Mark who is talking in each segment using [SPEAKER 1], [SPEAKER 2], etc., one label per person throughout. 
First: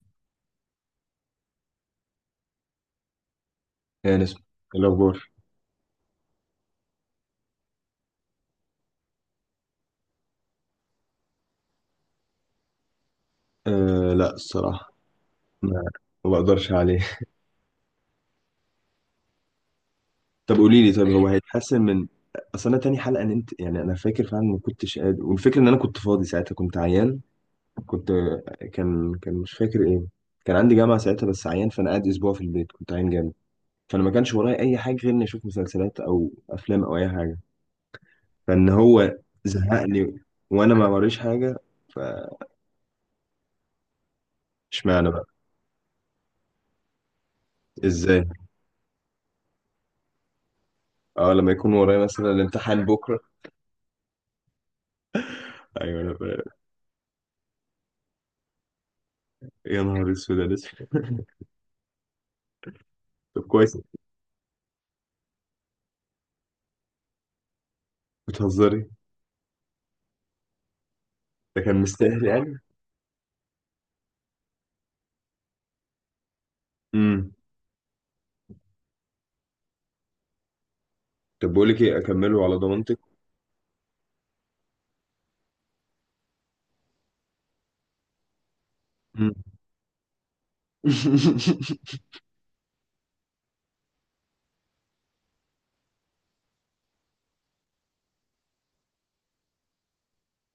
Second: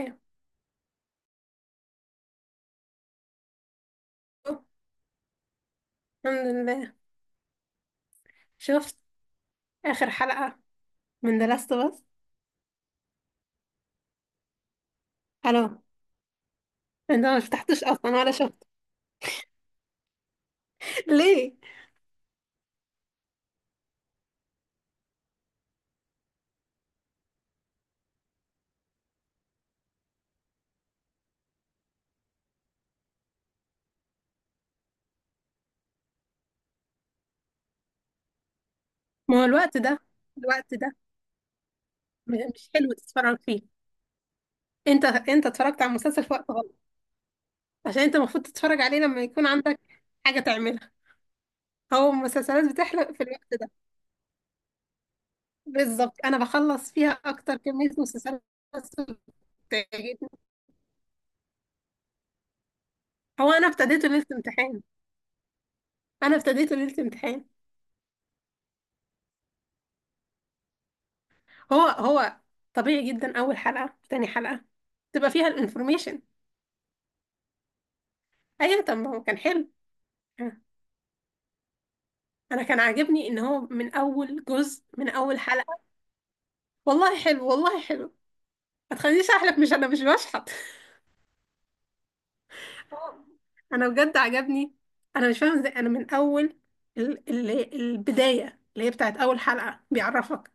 [SPEAKER 1] أيوة.
[SPEAKER 2] يعني اسمه الأخبار.
[SPEAKER 1] الحمد لله، شفت آخر حلقة من ذا لاست. بس
[SPEAKER 2] آه، لا الصراحة،
[SPEAKER 1] ألو،
[SPEAKER 2] ما ما بقدرش عليه.
[SPEAKER 1] أنت ما فتحتش أصلا ولا شفت؟
[SPEAKER 2] طب قولي لي، طب هو
[SPEAKER 1] ليه؟
[SPEAKER 2] هيتحسن من أصل؟ أنا تاني حلقة نمت، يعني أنا فاكر فعلا ما كنتش قادر، والفكرة إن أنا كنت فاضي ساعتها، كنت عيان. كنت كان كان مش فاكر إيه، كان عندي جامعة ساعتها، بس عيان، فأنا قاعد أسبوع في البيت، كنت عيان جامد. فأنا ما كانش ورايا أي حاجة غير إني أشوف مسلسلات أو أفلام أو أي حاجة، فإن هو
[SPEAKER 1] ما هو الوقت ده،
[SPEAKER 2] زهقني، وأنا
[SPEAKER 1] الوقت
[SPEAKER 2] ما
[SPEAKER 1] ده
[SPEAKER 2] وريش حاجة.
[SPEAKER 1] مش حلو تتفرج فيه. أنت
[SPEAKER 2] فاشمعنى بقى؟
[SPEAKER 1] أنت اتفرجت على المسلسل في وقت غلط. عشان أنت
[SPEAKER 2] إزاي؟
[SPEAKER 1] المفروض تتفرج عليه لما يكون عندك حاجة تعملها.
[SPEAKER 2] أه، لما يكون ورايا
[SPEAKER 1] هو
[SPEAKER 2] مثلا
[SPEAKER 1] المسلسلات
[SPEAKER 2] الامتحان
[SPEAKER 1] بتحلق
[SPEAKER 2] بكرة.
[SPEAKER 1] في الوقت ده؟ بالظبط،
[SPEAKER 2] أيوه.
[SPEAKER 1] أنا بخلص فيها أكتر كمية مسلسلات
[SPEAKER 2] يا نهار
[SPEAKER 1] بتعجبني.
[SPEAKER 2] اسود، يا لسه. طب
[SPEAKER 1] هو أنا
[SPEAKER 2] كويس.
[SPEAKER 1] ابتديته ليلة امتحان، أنا ابتديته ليلة امتحان.
[SPEAKER 2] بتهزري؟ ده كان
[SPEAKER 1] هو
[SPEAKER 2] مستاهل
[SPEAKER 1] هو
[SPEAKER 2] يعني.
[SPEAKER 1] طبيعي جدا، اول حلقه تاني حلقه تبقى فيها الانفورميشن.
[SPEAKER 2] امم
[SPEAKER 1] ايوه، طب ما هو كان حلو. آه،
[SPEAKER 2] طب بقول لك ايه، اكمله على
[SPEAKER 1] انا كان
[SPEAKER 2] ضمانتك.
[SPEAKER 1] عاجبني ان هو من اول جزء من اول حلقه. والله حلو، والله حلو. ما تخلينيش
[SPEAKER 2] امم
[SPEAKER 1] احلف، مش انا مش بشحت. انا بجد عجبني. انا مش فاهمه ازاي. انا من اول ال البدايه اللي هي بتاعت اول حلقه بيعرفك.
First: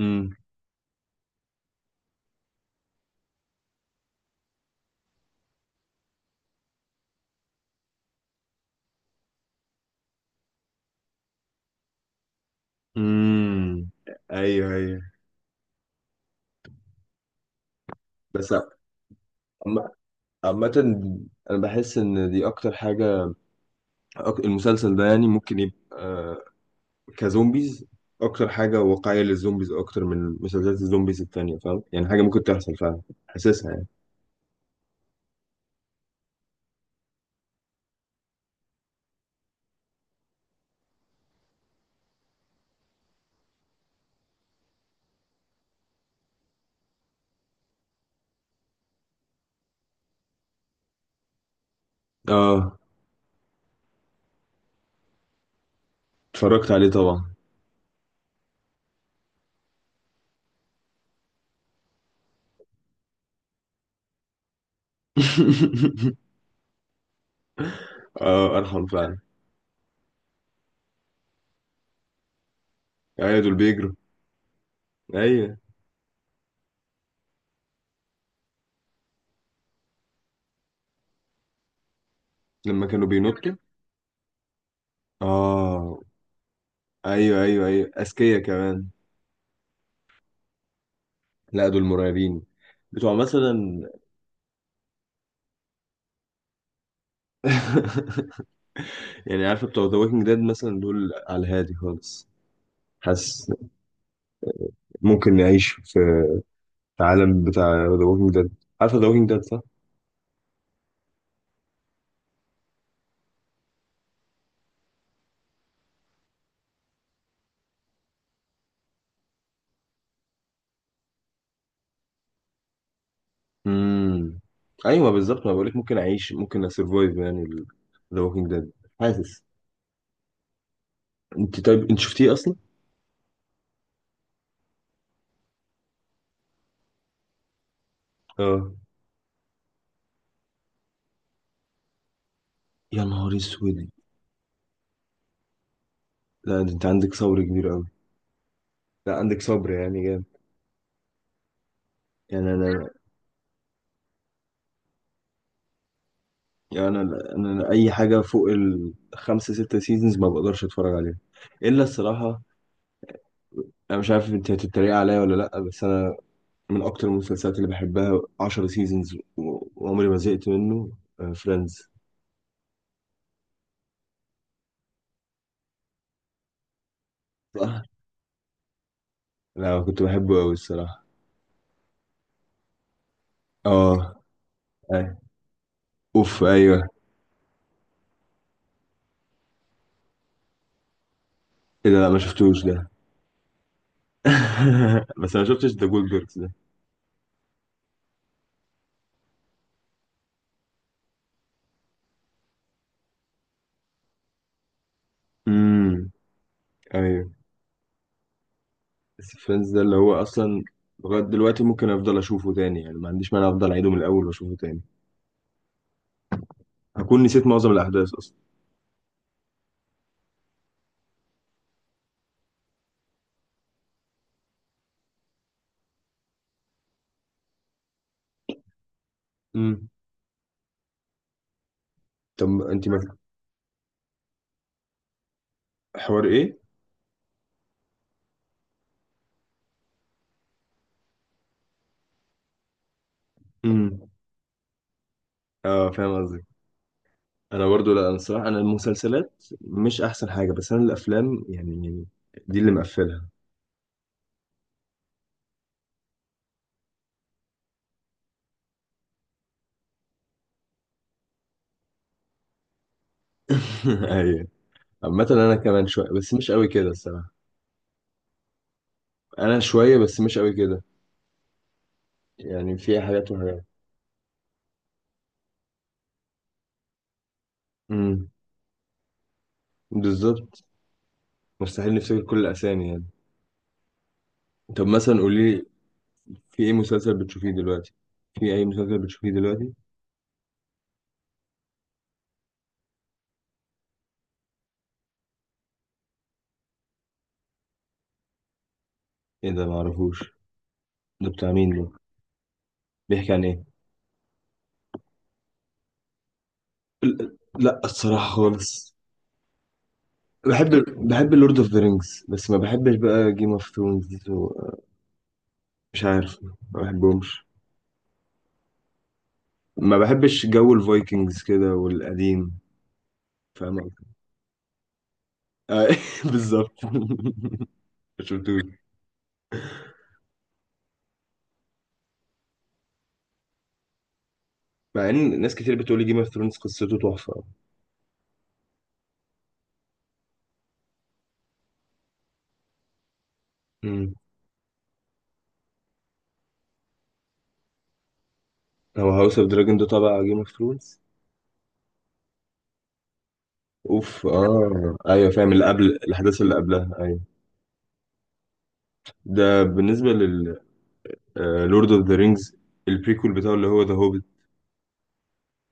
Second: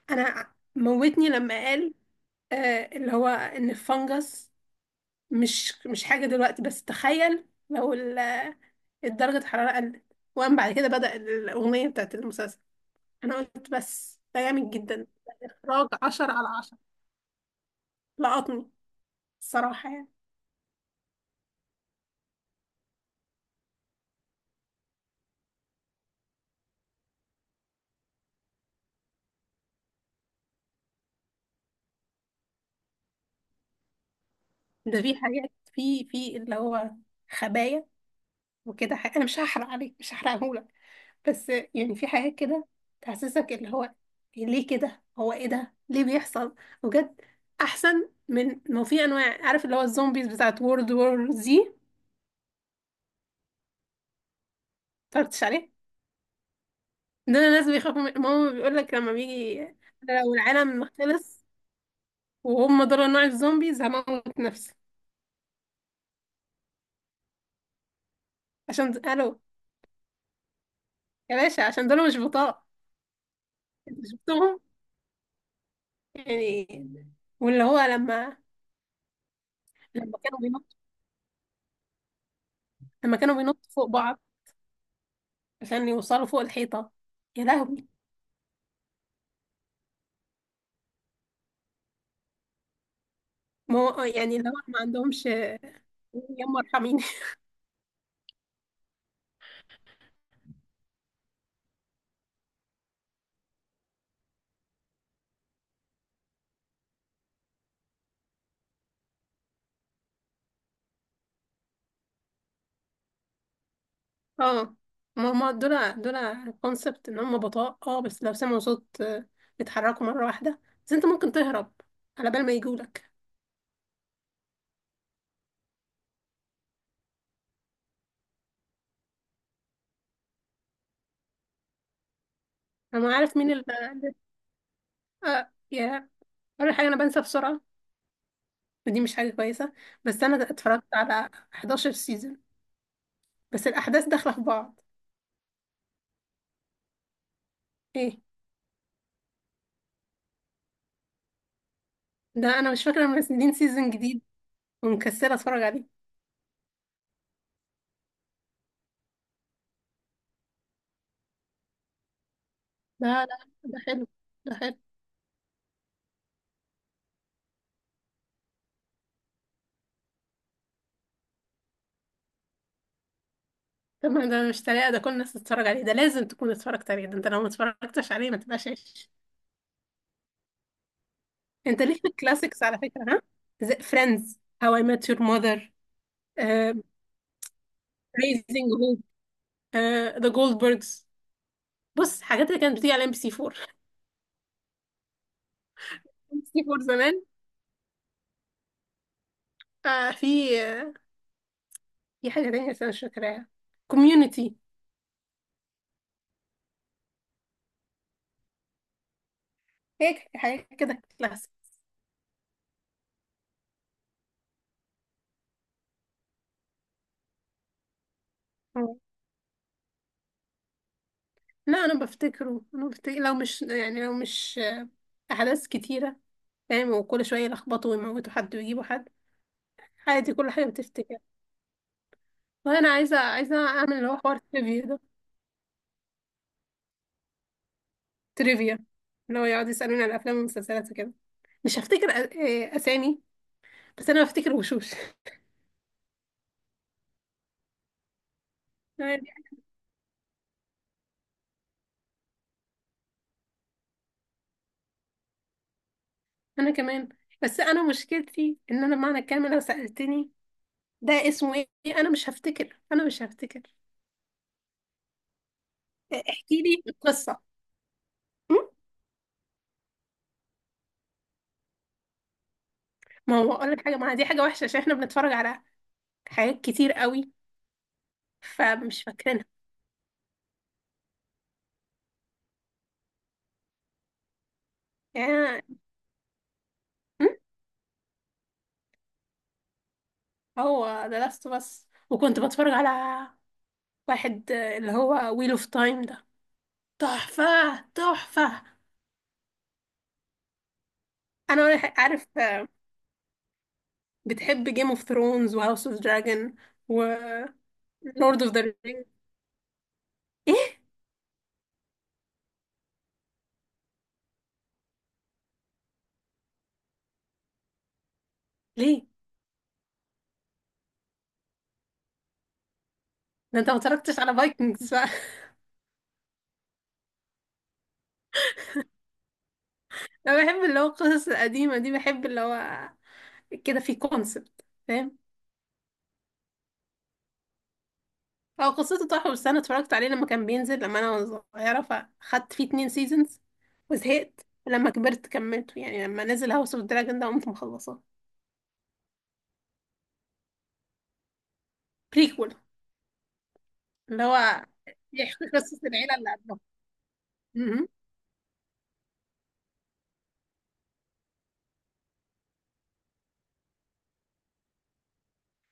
[SPEAKER 2] امم
[SPEAKER 1] انا موتني لما قال آه، اللي هو ان الفنجس مش حاجه دلوقتي، بس تخيل لو ال درجة الحرارة قلت، وقام بعد كده بدأ الأغنية بتاعت المسلسل. أنا
[SPEAKER 2] امم
[SPEAKER 1] قلت، بس ده
[SPEAKER 2] ايوه،
[SPEAKER 1] جامد
[SPEAKER 2] ايوه.
[SPEAKER 1] جدا. إخراج عشرة على عشرة،
[SPEAKER 2] بس
[SPEAKER 1] لقطني
[SPEAKER 2] عم-
[SPEAKER 1] الصراحة يعني.
[SPEAKER 2] عامة، انا بحس ان دي اكتر حاجة. المسلسل ده يعني ممكن يبقى كزومبيز اكتر حاجة واقعية للزومبيز اكتر من مسلسلات الزومبيز التانية، فاهم؟ يعني حاجة ممكن تحصل فعلا، حاسسها يعني.
[SPEAKER 1] ده في حاجات في اللي هو خبايا وكده حاجة. أنا مش هحرق عليك، مش هحرقهولك، بس يعني في حاجات كده تحسسك اللي هو إيه، ليه كده، هو إيه ده ليه بيحصل؟ بجد أحسن من ما في أنواع، عارف، اللي هو الزومبيز بتاعت وورد وور. زي
[SPEAKER 2] اه،
[SPEAKER 1] اتفرجتش عليه؟
[SPEAKER 2] اتفرجت عليه طبعا.
[SPEAKER 1] ده انا لازم يخافوا من ماما، بيقول لك لما بيجي. أنا لو العالم خلص وهم دول نوع الزومبيز، هموت نفسي.
[SPEAKER 2] اه، ارحم
[SPEAKER 1] عشان
[SPEAKER 2] فعلا.
[SPEAKER 1] الو يا باشا، عشان دول مش بطاقة.
[SPEAKER 2] ايوه، دول بيجروا.
[SPEAKER 1] انت شفتهم
[SPEAKER 2] ايوه،
[SPEAKER 1] يعني، واللي هو لما، لما كانوا بينطوا،
[SPEAKER 2] لما كانوا
[SPEAKER 1] لما كانوا
[SPEAKER 2] بينطوا.
[SPEAKER 1] بينطوا فوق بعض عشان
[SPEAKER 2] اه،
[SPEAKER 1] يوصلوا فوق الحيطة.
[SPEAKER 2] ايوه
[SPEAKER 1] يا
[SPEAKER 2] ايوه
[SPEAKER 1] لهوي.
[SPEAKER 2] ايوه، اذكياء كمان. لا، دول مرعبين. بتوع
[SPEAKER 1] ما
[SPEAKER 2] مثلا.
[SPEAKER 1] هو يعني اللي هو ما عندهمش. يما ارحميني.
[SPEAKER 2] يعني عارفه بتوع ذا ووكينج ديد مثلا، دول على الهادي خالص. حاسس ممكن نعيش في العالم بتاع ذا ووكينج ديد. عارفه ذا ووكينج ديد، صح؟
[SPEAKER 1] اه. ما هما دول، دول كونسبت ان هم بطاء، اه، بس لو سمعوا صوت بيتحركوا مرة واحدة. بس انت ممكن تهرب على بال ما يجولك.
[SPEAKER 2] امم ايوه بالظبط، ما بقولك ممكن اعيش، ممكن اسرفايف يعني ذا ووكينج ديد. حاسس. انت طيب، انت شفتيه اصلا؟
[SPEAKER 1] انا عارف مين اللي اللي- آه يا اول حاجه انا بنسى بسرعه،
[SPEAKER 2] اه.
[SPEAKER 1] ودي مش حاجه كويسه. بس انا اتفرجت على 11 سيزون،
[SPEAKER 2] يا نهار
[SPEAKER 1] بس
[SPEAKER 2] اسود.
[SPEAKER 1] الاحداث داخله في بعض.
[SPEAKER 2] لا ده انت عندك صبر كبير قوي.
[SPEAKER 1] ايه،
[SPEAKER 2] لا، عندك صبر يعني. يعني
[SPEAKER 1] ده انا مش
[SPEAKER 2] انا
[SPEAKER 1] فاكره منزلين سيزون جديد ومكسله اتفرج عليه.
[SPEAKER 2] يعني انا اي حاجه فوق الخمسه سته سيزونز ما بقدرش اتفرج عليها الا الصراحه.
[SPEAKER 1] لا، ده
[SPEAKER 2] انا
[SPEAKER 1] حلو،
[SPEAKER 2] مش عارف انت
[SPEAKER 1] ده حلو.
[SPEAKER 2] هتتريق عليا ولا لا، بس انا من اكتر المسلسلات اللي بحبها 10 سيزونز وعمري ما زهقت منه، فريندز.
[SPEAKER 1] طب ما ده مش طريقه، ده كل الناس تتفرج عليه، ده لازم تكون اتفرجت عليه، ده انت لو ما
[SPEAKER 2] صح.
[SPEAKER 1] اتفرجتش عليه ما تبقاش عايش.
[SPEAKER 2] لا كنت بحبه قوي الصراحه.
[SPEAKER 1] انت، ليه في الكلاسيكس على فكره؟ ها،
[SPEAKER 2] اه.
[SPEAKER 1] فريندز، هاو اي ميت
[SPEAKER 2] أي.
[SPEAKER 1] يور ماذر،
[SPEAKER 2] اوف، ايوه.
[SPEAKER 1] ريزنج هوب، ذا جولدبرجز.
[SPEAKER 2] ايه ده؟ لا ما
[SPEAKER 1] بص حاجات اللي
[SPEAKER 2] شفتوش
[SPEAKER 1] كانت
[SPEAKER 2] ده.
[SPEAKER 1] بتيجي على ام بي سي
[SPEAKER 2] بس انا ما شفتش ذا جولد بيركس ده.
[SPEAKER 1] سي فور زمان. آه، في في حاجة تانية بس أنا مش فاكراها. كوميونيتي.
[SPEAKER 2] امم ايوه. بس فريندز ده اللي هو
[SPEAKER 1] هيك
[SPEAKER 2] اصلا
[SPEAKER 1] حاجات كده
[SPEAKER 2] لغايه
[SPEAKER 1] كلاسيك.
[SPEAKER 2] دلوقتي ممكن افضل اشوفه تاني يعني، ما عنديش مانع افضل اعيده من الاول واشوفه تاني. هكون نسيت معظم الاحداث اصلا.
[SPEAKER 1] لا أنا بفتكره، أنا بفتكر لو مش يعني لو مش أحداث كتيرة، فاهم، وكل شوية يلخبطوا ويموتوا حد ويجيبوا حد.
[SPEAKER 2] امم
[SPEAKER 1] عادي كل حاجة بتفتكر.
[SPEAKER 2] طب انت
[SPEAKER 1] وأنا
[SPEAKER 2] ما.
[SPEAKER 1] عايزة، عايزة أعمل اللي هو حوار تريفيا ده،
[SPEAKER 2] حوار ايه؟
[SPEAKER 1] تريفيا، اللي هو يقعد يسألوني على الأفلام والمسلسلات وكده. مش هفتكر أسامي،
[SPEAKER 2] امم
[SPEAKER 1] بس أنا بفتكر وشوش.
[SPEAKER 2] اه فاهم قصدك. انا برضو، لا انا الصراحه، انا المسلسلات مش احسن حاجه، بس انا الافلام يعني، دي اللي مقفلها.
[SPEAKER 1] أنا كمان، بس أنا مشكلتي إن أنا بمعنى الكلمة لو سألتني ده اسمه ايه، انا مش هفتكر، انا مش هفتكر.
[SPEAKER 2] ايوه. عامه انا كمان شويه، بس مش
[SPEAKER 1] احكي
[SPEAKER 2] قوي
[SPEAKER 1] لي
[SPEAKER 2] كده الصراحه.
[SPEAKER 1] القصه. م؟
[SPEAKER 2] انا شويه بس مش قوي كده، يعني في حاجات
[SPEAKER 1] ما هو
[SPEAKER 2] وحاجات.
[SPEAKER 1] اقول لك حاجه، ما دي حاجه وحشه عشان احنا بنتفرج على حاجات كتير قوي
[SPEAKER 2] امم
[SPEAKER 1] فمش فاكرينها
[SPEAKER 2] بالظبط، مستحيل نفتكر كل الاسامي يعني. طب مثلا قولي
[SPEAKER 1] يعني.
[SPEAKER 2] لي، في ايه مسلسل
[SPEAKER 1] م؟
[SPEAKER 2] بتشوفيه دلوقتي في اي مسلسل بتشوفيه دلوقتي؟
[SPEAKER 1] هو ده لاست، بس وكنت بتفرج على واحد اللي هو ويل اوف تايم ده. تحفه، تحفه.
[SPEAKER 2] ايه ده، معرفوش. ده بتاع
[SPEAKER 1] انا
[SPEAKER 2] مين ده؟
[SPEAKER 1] عارف
[SPEAKER 2] بيحكي عن ايه؟
[SPEAKER 1] بتحب جيم اوف ثرونز وهاوس اوف دراجون
[SPEAKER 2] لا الصراحة
[SPEAKER 1] ولورد اوف ذا
[SPEAKER 2] خالص.
[SPEAKER 1] رينج؟
[SPEAKER 2] بحب.
[SPEAKER 1] ايه
[SPEAKER 2] بحب اللورد اوف ذا رينجز، بس ما بحبش بقى جيم اوف ثرونز. مش عارف، ما بحبهمش.
[SPEAKER 1] ليه
[SPEAKER 2] ما بحبش جو الفايكنجز كده والقديم.
[SPEAKER 1] ده، انت ما
[SPEAKER 2] فاهم قصدي؟
[SPEAKER 1] اتفرجتش على فايكنجز.
[SPEAKER 2] آه، بالظبط. ما شفتوش.
[SPEAKER 1] انا بحب اللي هو القصص القديمه دي، بحب اللي هو كده في كونسبت،
[SPEAKER 2] مع
[SPEAKER 1] فاهم.
[SPEAKER 2] ان ناس كتير بتقول لي جيم اوف ثرونز قصته تحفة.
[SPEAKER 1] هو قصته تحفه، بس انا اتفرجت عليه لما كان بينزل، لما انا، وانا صغيره، فاخدت فيه اتنين سيزونز
[SPEAKER 2] مم.
[SPEAKER 1] وزهقت. لما كبرت كملته، يعني لما نزل هاوس اوف دراجون ده قمت مخلصاه.
[SPEAKER 2] هو هاوس اوف دراجون ده تبع جيم اوف ثرونز؟
[SPEAKER 1] بريكول، اللي
[SPEAKER 2] اوف،
[SPEAKER 1] هو
[SPEAKER 2] اه ايوه
[SPEAKER 1] بيحكي
[SPEAKER 2] فاهم، اللي
[SPEAKER 1] قصه
[SPEAKER 2] قبل
[SPEAKER 1] العيله اللي
[SPEAKER 2] الاحداث اللي
[SPEAKER 1] قبلها.
[SPEAKER 2] قبلها، ايوه.
[SPEAKER 1] م-م.
[SPEAKER 2] ده بالنسبة لل لورد اوف ذا رينجز، البريكول بتاعه اللي هو ذا هوبيت.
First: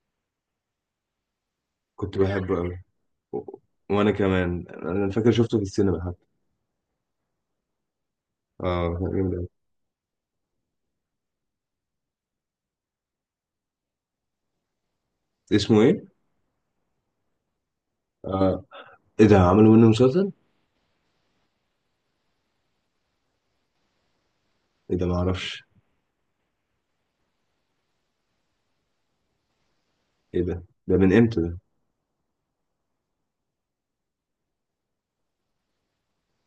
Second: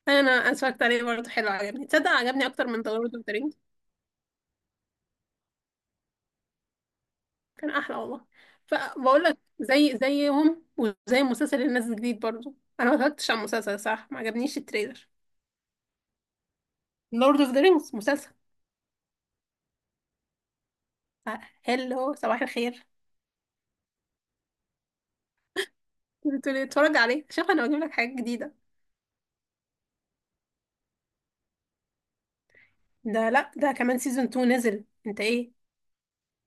[SPEAKER 1] انا اتفرجت عليه برضه، حلو، عجبني، تصدق
[SPEAKER 2] كنت
[SPEAKER 1] عجبني
[SPEAKER 2] بحبه
[SPEAKER 1] اكتر
[SPEAKER 2] قوي.
[SPEAKER 1] من ذا لورد اوف ذا رينجز،
[SPEAKER 2] وانا كمان انا فاكر شفته في السينما حتى.
[SPEAKER 1] كان احلى والله.
[SPEAKER 2] اه كان
[SPEAKER 1] فبقول
[SPEAKER 2] جامد
[SPEAKER 1] لك
[SPEAKER 2] أوي.
[SPEAKER 1] زي زيهم، وزي المسلسل اللي نازل جديد برضه، انا ما اتفرجتش على المسلسل، صح، ما عجبنيش التريلر.
[SPEAKER 2] اسمه ايه؟
[SPEAKER 1] لورد اوف ذا رينجز مسلسل.
[SPEAKER 2] آه. ايه ده، عملوا منه مسلسل؟
[SPEAKER 1] هلو، صباح الخير.
[SPEAKER 2] ايه ده معرفش.
[SPEAKER 1] بتقولي اتفرج عليه؟ شوف، انا بجيب لك حاجات جديده.
[SPEAKER 2] ايه ده؟ ده من امتى ده؟
[SPEAKER 1] ده، لا ده كمان سيزون 2 نزل، انت ايه؟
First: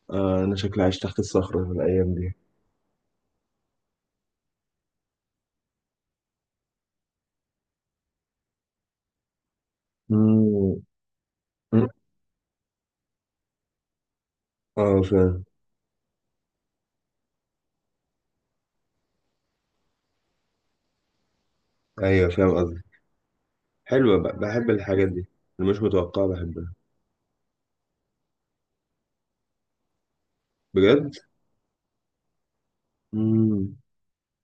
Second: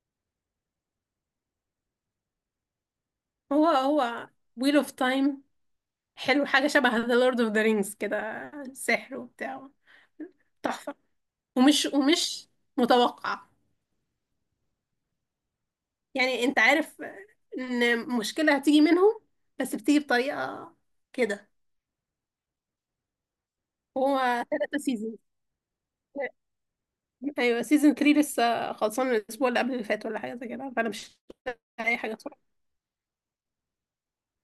[SPEAKER 2] آه انا شكلي عايش تحت الصخرة في الايام دي.
[SPEAKER 1] هو ويل اوف تايم، حلو، حاجه شبه ذا لورد اوف ذا رينجز كده، سحر وبتاع،
[SPEAKER 2] مم.
[SPEAKER 1] تحفه، ومش
[SPEAKER 2] مم.
[SPEAKER 1] ومش متوقع.
[SPEAKER 2] اه فاهم.
[SPEAKER 1] يعني انت عارف ان مشكله هتيجي منهم، بس بتيجي بطريقه كده.
[SPEAKER 2] ايوه فاهم قصدي. حلوة
[SPEAKER 1] هو
[SPEAKER 2] بقى، بحب
[SPEAKER 1] ثلاثة
[SPEAKER 2] الحاجات
[SPEAKER 1] سيزون.
[SPEAKER 2] دي اللي مش متوقعة، بحبها.
[SPEAKER 1] ايوه سيزون 3 لسه خلصان الاسبوع اللي قبل اللي فات ولا حاجه زي كده، فانا
[SPEAKER 2] بجد؟
[SPEAKER 1] مش لاقي اي حاجه اتفرج.
[SPEAKER 2] مم.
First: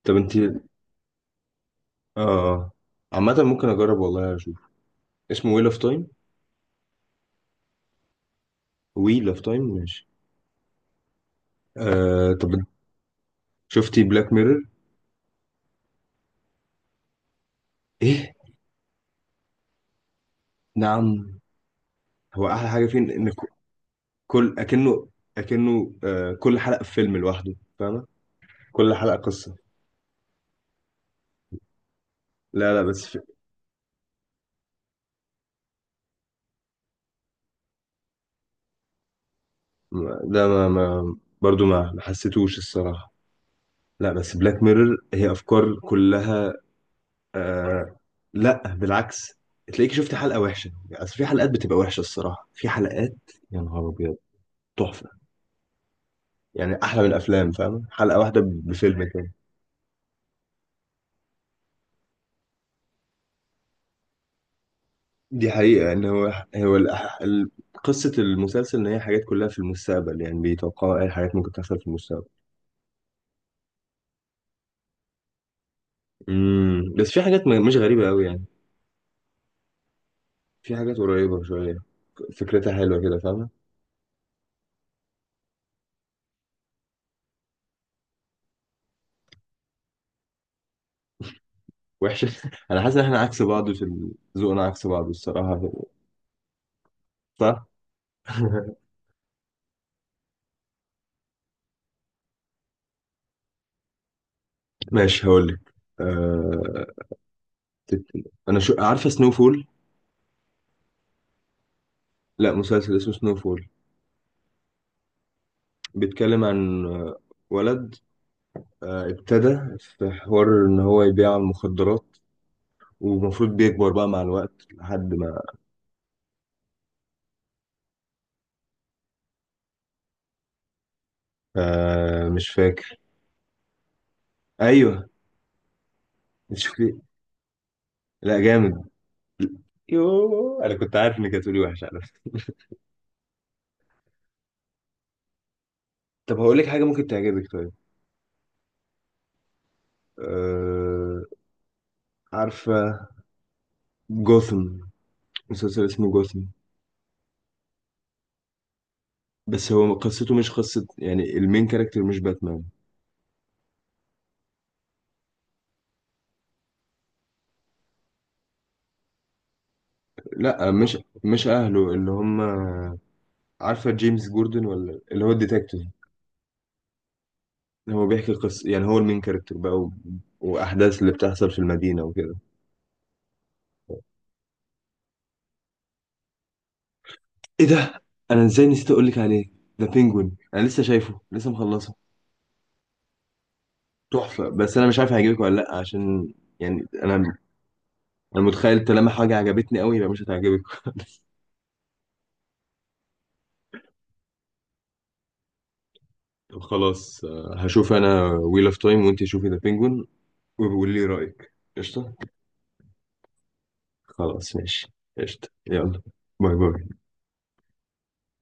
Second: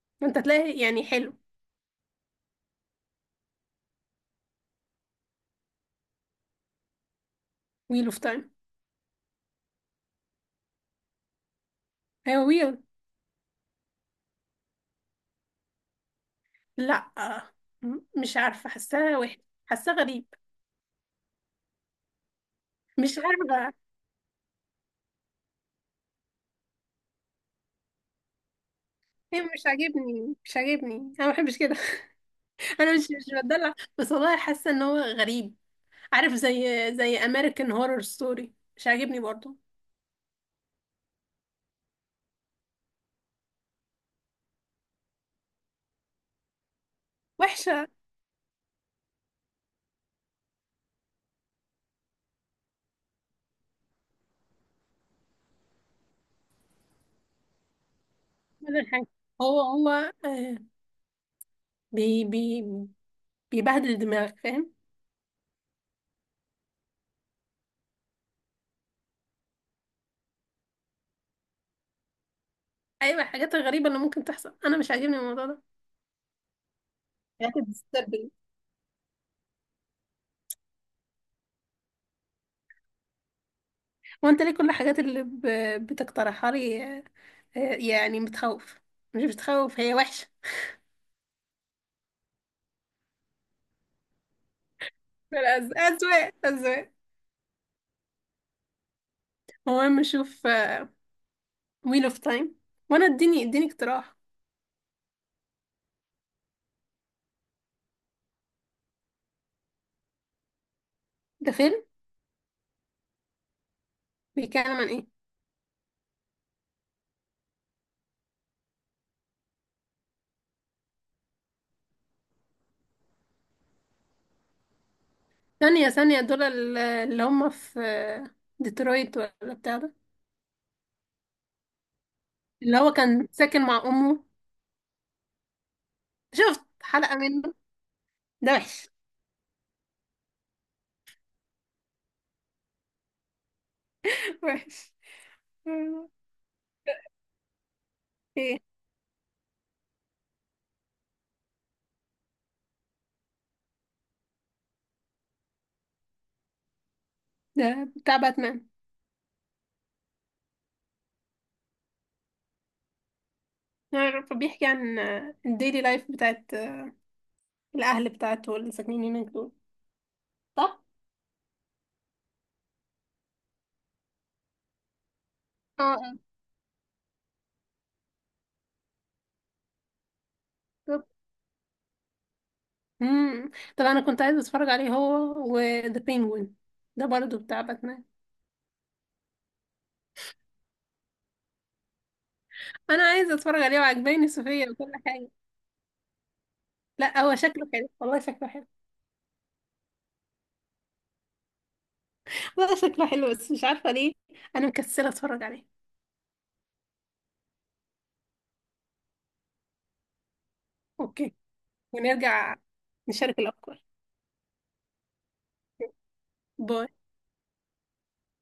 [SPEAKER 2] طب
[SPEAKER 1] ما
[SPEAKER 2] انت.
[SPEAKER 1] انت تلاقي يعني حلو.
[SPEAKER 2] اه. آه. عامة ممكن اجرب والله، اشوف. اسمه ويل اوف تايم؟
[SPEAKER 1] ويل اوف تايم.
[SPEAKER 2] ويل اوف تايم، ماشي. آه
[SPEAKER 1] ايوه،
[SPEAKER 2] طب،
[SPEAKER 1] ويل.
[SPEAKER 2] شفتي بلاك ميرور؟
[SPEAKER 1] لا،
[SPEAKER 2] ايه؟
[SPEAKER 1] مش عارفه، حاساها وحش، حاساه غريب،
[SPEAKER 2] نعم. هو احلى حاجه فيه
[SPEAKER 1] مش
[SPEAKER 2] ان ك-
[SPEAKER 1] عارفه.
[SPEAKER 2] كل اكنه اكنه آه، كل حلقه في فيلم لوحده، فاهمه؟ كل حلقه
[SPEAKER 1] هي
[SPEAKER 2] قصه.
[SPEAKER 1] مش عاجبني، مش عاجبني، انا ما بحبش كده.
[SPEAKER 2] لا لا،
[SPEAKER 1] انا مش
[SPEAKER 2] بس في...
[SPEAKER 1] مش بتدلع، بس والله حاسه ان هو غريب، عارف، زي، زي امريكان هورر ستوري، مش عاجبني برضه،
[SPEAKER 2] ده ما برضو ما حسيتوش الصراحه. لا بس بلاك ميرور هي افكار كلها.
[SPEAKER 1] وحشه،
[SPEAKER 2] آه... لا بالعكس، تلاقيك شفت حلقه وحشه يعني، أصل في حلقات بتبقى وحشه الصراحه، في حلقات يا نهار ابيض تحفه، يعني احلى من الافلام، فاهمه؟ حلقه واحده
[SPEAKER 1] ولا
[SPEAKER 2] بفيلم
[SPEAKER 1] حاجه.
[SPEAKER 2] كده.
[SPEAKER 1] هو آه، بي بيبهدل دماغك، فاهم.
[SPEAKER 2] دي حقيقة يعني. هو الأح- ال- قصة المسلسل إن هي حاجات كلها في المستقبل، يعني بيتوقعوا أي حاجات ممكن تحصل في المستقبل.
[SPEAKER 1] ايوه الحاجات الغريبه اللي ممكن تحصل، انا مش عاجبني الموضوع ده،
[SPEAKER 2] بس في حاجات
[SPEAKER 1] حاجات
[SPEAKER 2] مش غريبة أوي
[SPEAKER 1] disturbing.
[SPEAKER 2] يعني، في حاجات قريبة شوية، فكرتها حلوة كده، فاهمة؟
[SPEAKER 1] وانت ليه كل الحاجات اللي بتقترحها لي يعني بتخوف، مش بتخوف، هي وحشه.
[SPEAKER 2] وحشة. أنا حاسس إن إحنا عكس بعض في ال ذوقنا، عكس بعض الصراحة.
[SPEAKER 1] اذواق، اذواق.
[SPEAKER 2] صح.
[SPEAKER 1] المهم نشوف ويل اوف تايم، وانا اديني، اديني اقتراح.
[SPEAKER 2] ماشي هقول لك. أه... تت- أنا شو عارفة سنو فول.
[SPEAKER 1] ده فيلم؟
[SPEAKER 2] لا مسلسل اسمه سنو فول.
[SPEAKER 1] بيتكلم عن ايه؟
[SPEAKER 2] بيتكلم عن ولد ابتدى في حوار إن هو يبيع المخدرات، ومفروض بيكبر بقى مع الوقت لحد ما.
[SPEAKER 1] ثانيه ثانيه، دول اللي هم في ديترويت ولا بتاع ده،
[SPEAKER 2] آه مش
[SPEAKER 1] اللي هو
[SPEAKER 2] فاكر.
[SPEAKER 1] كان ساكن مع امه؟
[SPEAKER 2] ايوه.
[SPEAKER 1] شفت
[SPEAKER 2] شكلي.
[SPEAKER 1] حلقه منه.
[SPEAKER 2] لا
[SPEAKER 1] ده وحش.
[SPEAKER 2] جامد. يوه انا كنت عارف انك هتقولي وحش على فكره.
[SPEAKER 1] وحش.
[SPEAKER 2] طب هقول لك حاجه ممكن تعجبك طيب.
[SPEAKER 1] ايه
[SPEAKER 2] آه. عارفه جوثم؟ مسلسل اسمه جوثم.
[SPEAKER 1] ده؟ بتاع باتمان؟
[SPEAKER 2] بس هو قصته مش قصة يعني المين كاركتر مش باتمان.
[SPEAKER 1] يعني فبيحكي عن الديلي لايف بتاعت الأهل بتاعته اللي ساكنين هناك دول،
[SPEAKER 2] لا،
[SPEAKER 1] صح؟
[SPEAKER 2] مش اهله اللي هم. عارفه جيمس جوردن، ولا اللي هو الديتكتيف.
[SPEAKER 1] اه،
[SPEAKER 2] هو بيحكي قصة، يعني هو المين كاركتر بقى، و... واحداث
[SPEAKER 1] بالظبط.
[SPEAKER 2] اللي بتحصل في المدينة وكده.
[SPEAKER 1] امم. طب أنا كنت عايزة أتفرج عليه هو وذا بينجوين، ده برضه بتاع
[SPEAKER 2] ايه ده،
[SPEAKER 1] باتمان.
[SPEAKER 2] انا ازاي نسيت اقول لك عليه ده، بينجوين، انا لسه شايفه، لسه مخلصه.
[SPEAKER 1] أنا عايزة أتفرج عليه وعجباني
[SPEAKER 2] تحفه،
[SPEAKER 1] سofia
[SPEAKER 2] بس انا
[SPEAKER 1] وكل
[SPEAKER 2] مش عارف
[SPEAKER 1] حاجة.
[SPEAKER 2] هيعجبك ولا لا، عشان يعني
[SPEAKER 1] لا
[SPEAKER 2] انا،
[SPEAKER 1] هو شكله حلو والله،
[SPEAKER 2] انا
[SPEAKER 1] شكله حلو.
[SPEAKER 2] متخيل طالما حاجه عجبتني قوي يبقى مش هتعجبك.
[SPEAKER 1] لا شكله حلو، بس مش عارفة ليه أنا مكسلة أتفرج عليه.
[SPEAKER 2] طب خلاص، هشوف انا ويل اوف تايم، وانت شوفي ذا بينجوين، وبقول لي
[SPEAKER 1] أوكي،
[SPEAKER 2] رايك، قشطه.
[SPEAKER 1] ونرجع نشارك الأفكار.
[SPEAKER 2] خلاص ماشي. قشطه، يلا. باي باي.
[SPEAKER 1] باي.